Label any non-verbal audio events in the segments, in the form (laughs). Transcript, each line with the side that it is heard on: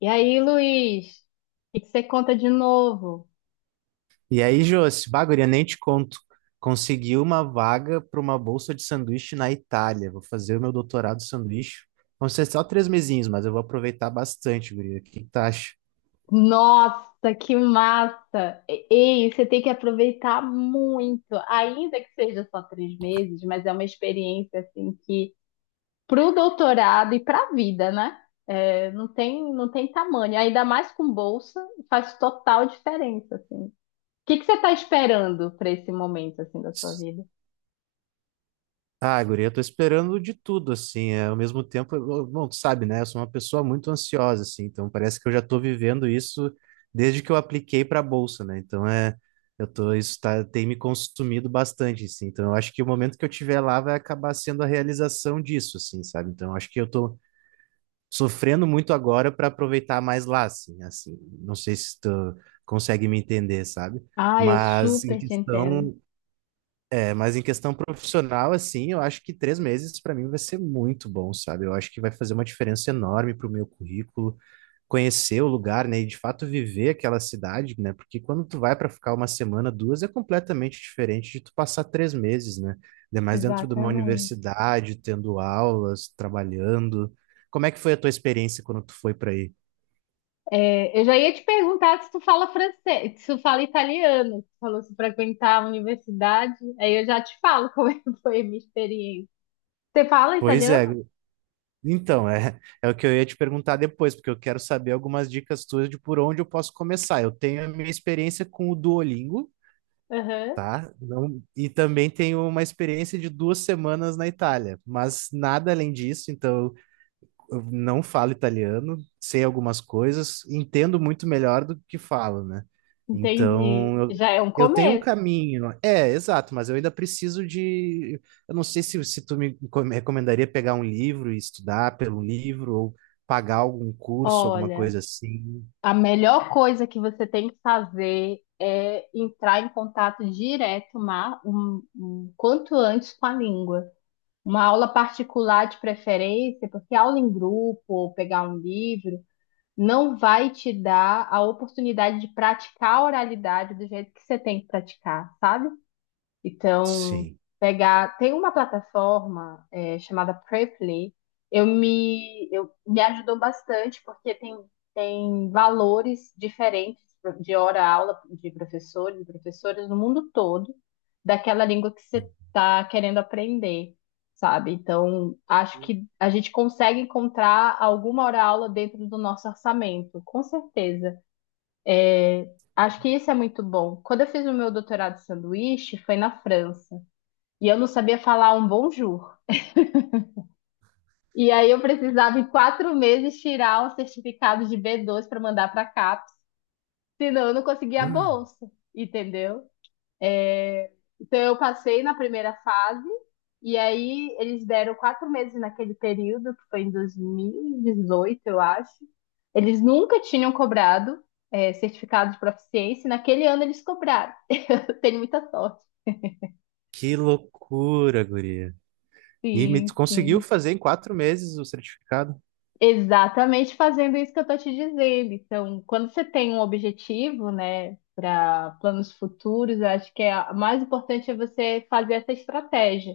left: E aí, Luiz, o que que você conta de novo?
right: E aí, Josi, bagulho, nem te conto. Consegui uma vaga para uma bolsa de sanduíche na Itália. Vou fazer o meu doutorado de sanduíche. Vão ser só 3 mesinhos, mas eu vou aproveitar bastante, guria. O que que tu acha?
left: Nossa, que massa! Ei, você tem que aproveitar muito, ainda que seja só 3 meses, mas é uma experiência assim que para o doutorado e para a vida, né? É, não tem, não tem tamanho. Ainda mais com bolsa, faz total diferença, assim. O que que você está esperando para esse momento assim da sua vida?
right: Ah, guria, eu tô esperando de tudo, assim, é, ao mesmo tempo, bom, tu sabe, né, eu sou uma pessoa muito ansiosa, assim, então parece que eu já tô vivendo isso desde que eu apliquei pra bolsa, né, então é, isso tá, tem me consumido bastante, assim, então eu acho que o momento que eu tiver lá vai acabar sendo a realização disso, assim, sabe, então eu acho que eu tô sofrendo muito agora pra aproveitar mais lá, assim, assim, não sei se tu consegue me entender, sabe,
left: Ah, eu
right: mas em
left: super te entendo.
right: questão... É, mas em questão profissional, assim, eu acho que 3 meses para mim vai ser muito bom, sabe? Eu acho que vai fazer uma diferença enorme para o meu currículo, conhecer o lugar, né? E de fato viver aquela cidade, né? Porque quando tu vai para ficar uma semana, duas, é completamente diferente de tu passar 3 meses, né? Ainda mais dentro de uma
left: Exatamente.
right: universidade, tendo aulas, trabalhando. Como é que foi a tua experiência quando tu foi para aí?
left: É, eu já ia te perguntar se tu fala francês, se tu fala italiano, tu falou se frequentar a universidade, aí eu já te falo (laughs) como é que foi a minha experiência. Você fala
right: Pois
left: italiano?
right: é. Então, é o que eu ia te perguntar depois, porque eu quero saber algumas dicas tuas de por onde eu posso começar. Eu tenho a minha experiência com o Duolingo,
left: Aham,
right: tá? E também tenho uma experiência de 2 semanas na Itália, mas nada além disso. Então, eu não falo italiano, sei algumas coisas, entendo muito melhor do que falo, né?
left: entendi.
right: Então,
left: Já é um
right: eu tenho um
left: começo.
right: caminho. É, exato, mas eu ainda preciso de. Eu não sei se tu me recomendaria pegar um livro e estudar pelo livro, ou pagar algum curso, alguma
left: Olha,
right: coisa assim.
left: a melhor coisa que você tem que fazer é entrar em contato direto, quanto antes com a língua. Uma aula particular de preferência, porque aula em grupo, ou pegar um livro não vai te dar a oportunidade de praticar a oralidade do jeito que você tem que praticar, sabe? Então,
right: Sim.
left: pegar. Tem uma plataforma chamada Preply. Eu me ajudou bastante porque tem valores diferentes de hora-aula de professores e professoras no mundo todo daquela língua que você está querendo aprender, sabe? Então, acho que a gente consegue encontrar alguma hora-aula dentro do nosso orçamento, com certeza. Acho que isso é muito bom. Quando eu fiz o meu doutorado de sanduíche, foi na França e eu não sabia falar um bonjour. E aí eu precisava em 4 meses tirar um certificado de B2 para mandar para a CAPES, senão eu não conseguia a
right: Hum.
left: bolsa, entendeu? É, então eu passei na primeira fase e aí eles deram 4 meses naquele período, que foi em 2018, eu acho. Eles nunca tinham cobrado certificado de proficiência, e naquele ano eles cobraram. Eu tenho muita sorte.
right: Que loucura, guria. E me
left: Sim,
right: tu conseguiu
left: sim.
right: fazer em 4 meses o certificado?
left: Exatamente fazendo isso que eu estou te dizendo. Então, quando você tem um objetivo, né, para planos futuros, eu acho que é mais importante é você fazer essa estratégia.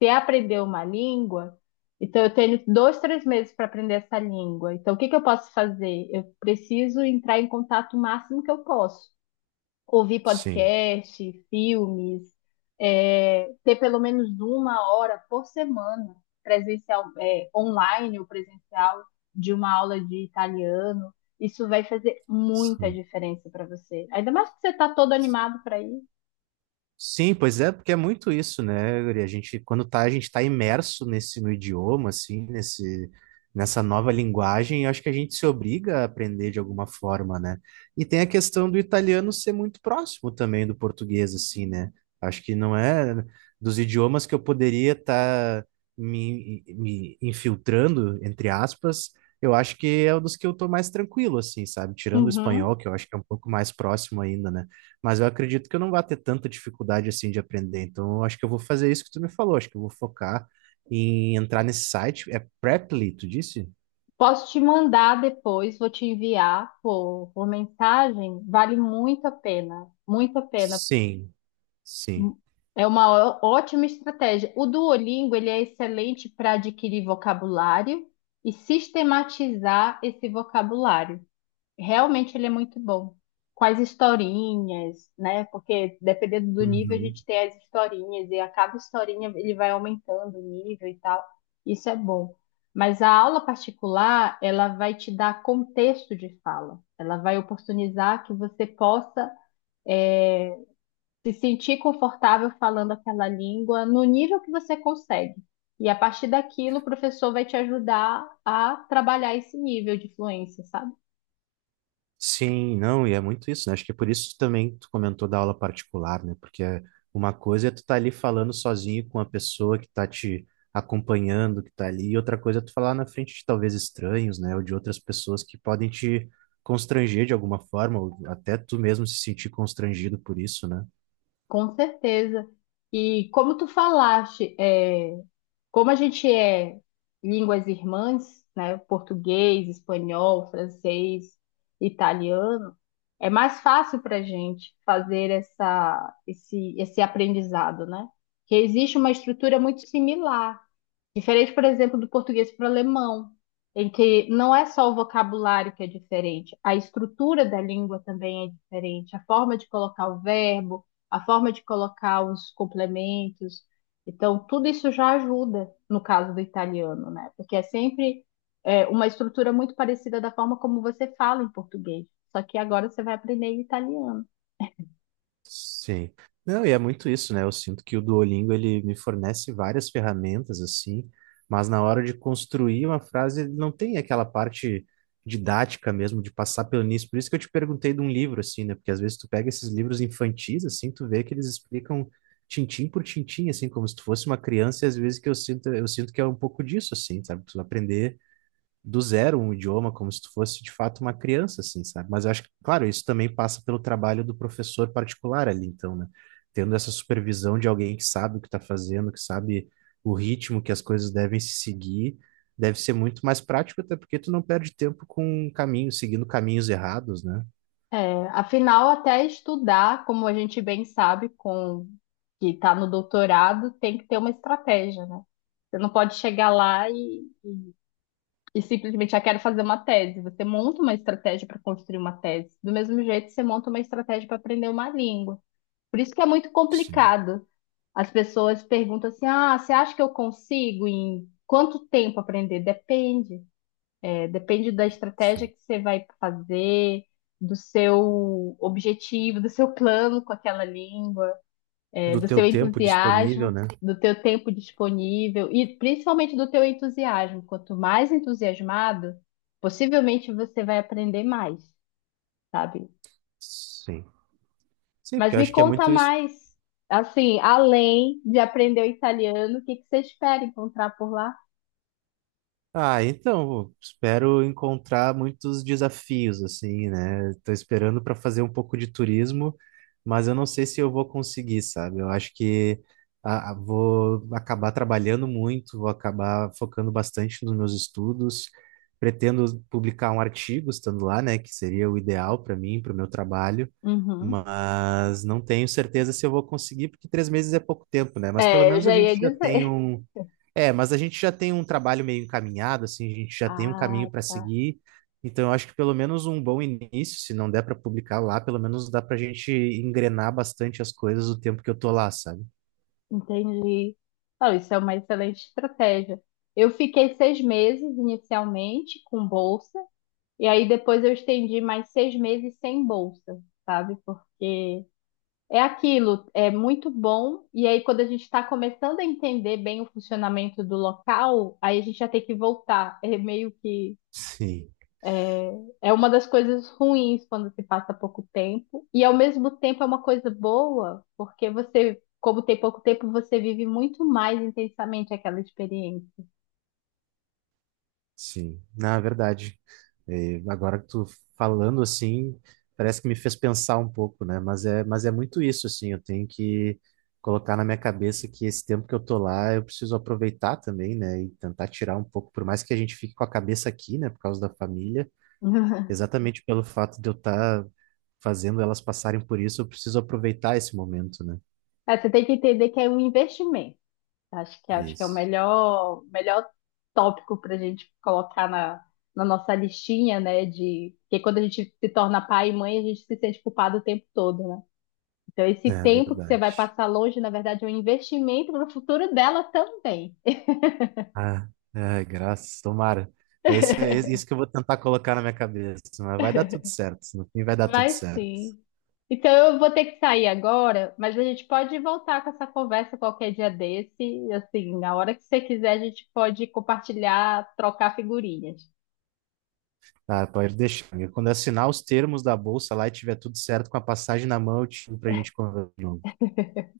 left: Você aprender uma língua, então eu tenho 2, 3 meses para aprender essa língua. Então, o que que eu posso fazer? Eu preciso entrar em contato o máximo que eu posso ouvir
right: Sim,
left: podcast, filmes, ter pelo menos uma hora por semana presencial, online ou presencial de uma aula de italiano. Isso vai fazer muita
right: sim.
left: diferença para você. Ainda mais que você está todo animado para ir.
right: Sim, pois é, porque é muito isso, né, Guri? A gente, quando tá, a gente tá imerso nesse no idioma, assim, nessa nova linguagem, eu acho que a gente se obriga a aprender de alguma forma, né? E tem a questão do italiano ser muito próximo também do português, assim, né? Acho que não é dos idiomas que eu poderia estar me infiltrando, entre aspas, eu acho que é um dos que eu tô mais tranquilo, assim, sabe? Tirando o espanhol,
left: Uhum.
right: que eu acho que é um pouco mais próximo ainda, né? Mas eu acredito que eu não vá ter tanta dificuldade assim de aprender. Então, eu acho que eu vou fazer isso que tu me falou. Acho que eu vou focar em entrar nesse site. É Preply, tu disse?
left: Posso te mandar depois, vou te enviar por mensagem. Vale muito a pena, muito a pena.
right: Sim, sim.
left: É uma ótima estratégia. O Duolingo, ele é excelente para adquirir vocabulário e sistematizar esse vocabulário. Realmente ele é muito bom. Com as historinhas, né? Porque dependendo do nível, a
right: Uhum.
left: gente tem as historinhas e a cada historinha ele vai aumentando o nível e tal. Isso é bom. Mas a aula particular, ela vai te dar contexto de fala. Ela vai oportunizar que você possa se sentir confortável falando aquela língua no nível que você consegue. E a partir daquilo, o professor vai te ajudar a trabalhar esse nível de fluência, sabe?
right: Sim, não, e é muito isso, né? Acho que é por isso também que tu comentou da aula particular, né? Porque é uma coisa é tu tá ali falando sozinho com a pessoa que tá te acompanhando, que tá ali, e outra coisa é tu falar na frente de talvez estranhos, né? Ou de outras pessoas que podem te constranger de alguma forma, ou até tu mesmo se sentir constrangido por isso, né?
left: Com certeza. E como tu falaste, como a gente é línguas irmãs, né? Português, espanhol, francês, italiano, é mais fácil para a gente fazer esse aprendizado, né? Que existe uma estrutura muito similar. Diferente, por exemplo, do português para o alemão, em que não é só o vocabulário que é diferente, a estrutura da língua também é diferente, a forma de colocar o verbo, a forma de colocar os complementos. Então, tudo isso já ajuda no caso do italiano, né? Porque é sempre uma estrutura muito parecida da forma como você fala em português, só que agora você vai aprender em italiano.
right: Sim. Não, e é muito isso, né? Eu sinto que o Duolingo ele me fornece várias ferramentas assim, mas na hora de construir uma frase ele não tem aquela parte didática mesmo de passar pelo início. Por isso que eu te perguntei de um livro assim, né? Porque às vezes tu pega esses livros infantis assim, tu vê que eles explicam tintim por tintim assim, como se tu fosse uma criança, e às vezes eu sinto que é um pouco disso assim, sabe? Tu aprender do zero um idioma, como se tu fosse de fato uma criança, assim, sabe? Mas eu acho que, claro, isso também passa pelo trabalho do professor particular ali, então, né? Tendo essa supervisão de alguém que sabe o que está fazendo, que sabe o ritmo que as coisas devem se seguir, deve ser muito mais prático, até porque tu não perde tempo com caminhos, seguindo caminhos errados, né?
left: É, afinal, até estudar, como a gente bem sabe, com que está no doutorado, tem que ter uma estratégia, né? Você não pode chegar lá e simplesmente, já quero fazer uma tese. Você monta uma estratégia para construir uma tese. Do mesmo jeito, você monta uma estratégia para aprender uma língua. Por isso que é muito
right: Sim,
left: complicado. As pessoas perguntam assim: ah, você acha que eu consigo em quanto tempo aprender? Depende. É, depende da estratégia
right: sim.
left: que você vai fazer, do seu objetivo, do seu plano com aquela língua,
right: Do
left: do
right: teu
left: seu
right: tempo disponível,
left: entusiasmo,
right: né?
left: do teu tempo disponível e principalmente do teu entusiasmo. Quanto mais entusiasmado, possivelmente você vai aprender mais, sabe?
right: Sim. Sim,
left: Mas
right: porque eu
left: me
right: acho que é
left: conta
right: muito isso.
left: mais, assim, além de aprender o italiano, o que que você espera encontrar por lá?
right: Ah, então, espero encontrar muitos desafios, assim, né? Estou esperando para fazer um pouco de turismo, mas eu não sei se eu vou conseguir, sabe? Eu acho que ah, ah, vou acabar trabalhando muito, vou acabar focando bastante nos meus estudos. Pretendo publicar um artigo estando lá, né? Que seria o ideal para mim, para o meu trabalho,
left: Uhum.
right: mas não tenho certeza se eu vou conseguir, porque 3 meses é pouco tempo, né? Mas pelo
left: É, eu
right: menos a
left: já
right: gente
left: ia
right: já tem
left: dizer. (laughs)
right: um. É, mas a gente já tem um trabalho meio encaminhado, assim, a gente já tem um
left: Ah,
right: caminho para
left: tá.
right: seguir. Então, eu acho que pelo menos um bom início, se não der para publicar lá, pelo menos dá para a gente engrenar bastante as coisas o tempo que eu tô lá, sabe?
left: Entendi. Ah, isso é uma excelente estratégia. Eu fiquei 6 meses inicialmente com bolsa, e aí depois eu estendi mais 6 meses sem bolsa, sabe? Porque é aquilo, é muito bom, e aí quando a gente está começando a entender bem o funcionamento do local, aí a gente já tem que voltar. É meio que
right: Sim,
left: é uma das coisas ruins quando se passa pouco tempo, e ao mesmo tempo é uma coisa boa, porque você, como tem pouco tempo, você vive muito mais intensamente aquela experiência.
right: sim. Na verdade, é, agora que tu falando assim, parece que me fez pensar um pouco, né? Mas é muito isso, assim, eu tenho que colocar na minha cabeça que esse tempo que eu tô lá, eu preciso aproveitar também, né? E tentar tirar um pouco, por mais que a gente fique com a cabeça aqui, né, por causa da família.
left: (laughs)
right: Exatamente pelo fato de eu estar fazendo elas passarem por isso, eu preciso aproveitar esse momento, né?
left: É, você tem que entender que é um investimento. Acho que é o
right: Isso.
left: melhor, melhor tópico para a gente colocar na nossa listinha, né? De que quando a gente se torna pai e mãe, a gente se sente culpado o tempo todo, né? Então, esse
right: É
left: tempo que você vai
right: verdade.
left: passar longe, na verdade, é um investimento para o futuro dela também.
right: Ah, é, graças, tomara. É isso que eu vou tentar colocar na minha cabeça, mas vai dar tudo certo. No fim vai dar tudo
left: Vai
right: certo.
left: sim. Então eu vou ter que sair agora, mas a gente pode voltar com essa conversa qualquer dia desse. Assim, na hora que você quiser, a gente pode compartilhar, trocar figurinhas.
right: Ah, pode deixar, amigo. Quando eu assinar os termos da bolsa lá e tiver tudo certo com a passagem na mão, eu te chamo pra gente conversar de novo.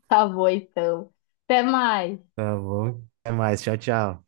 left: Tá bom, então. Até mais.
right: Tá bom? Até mais. Tchau, tchau.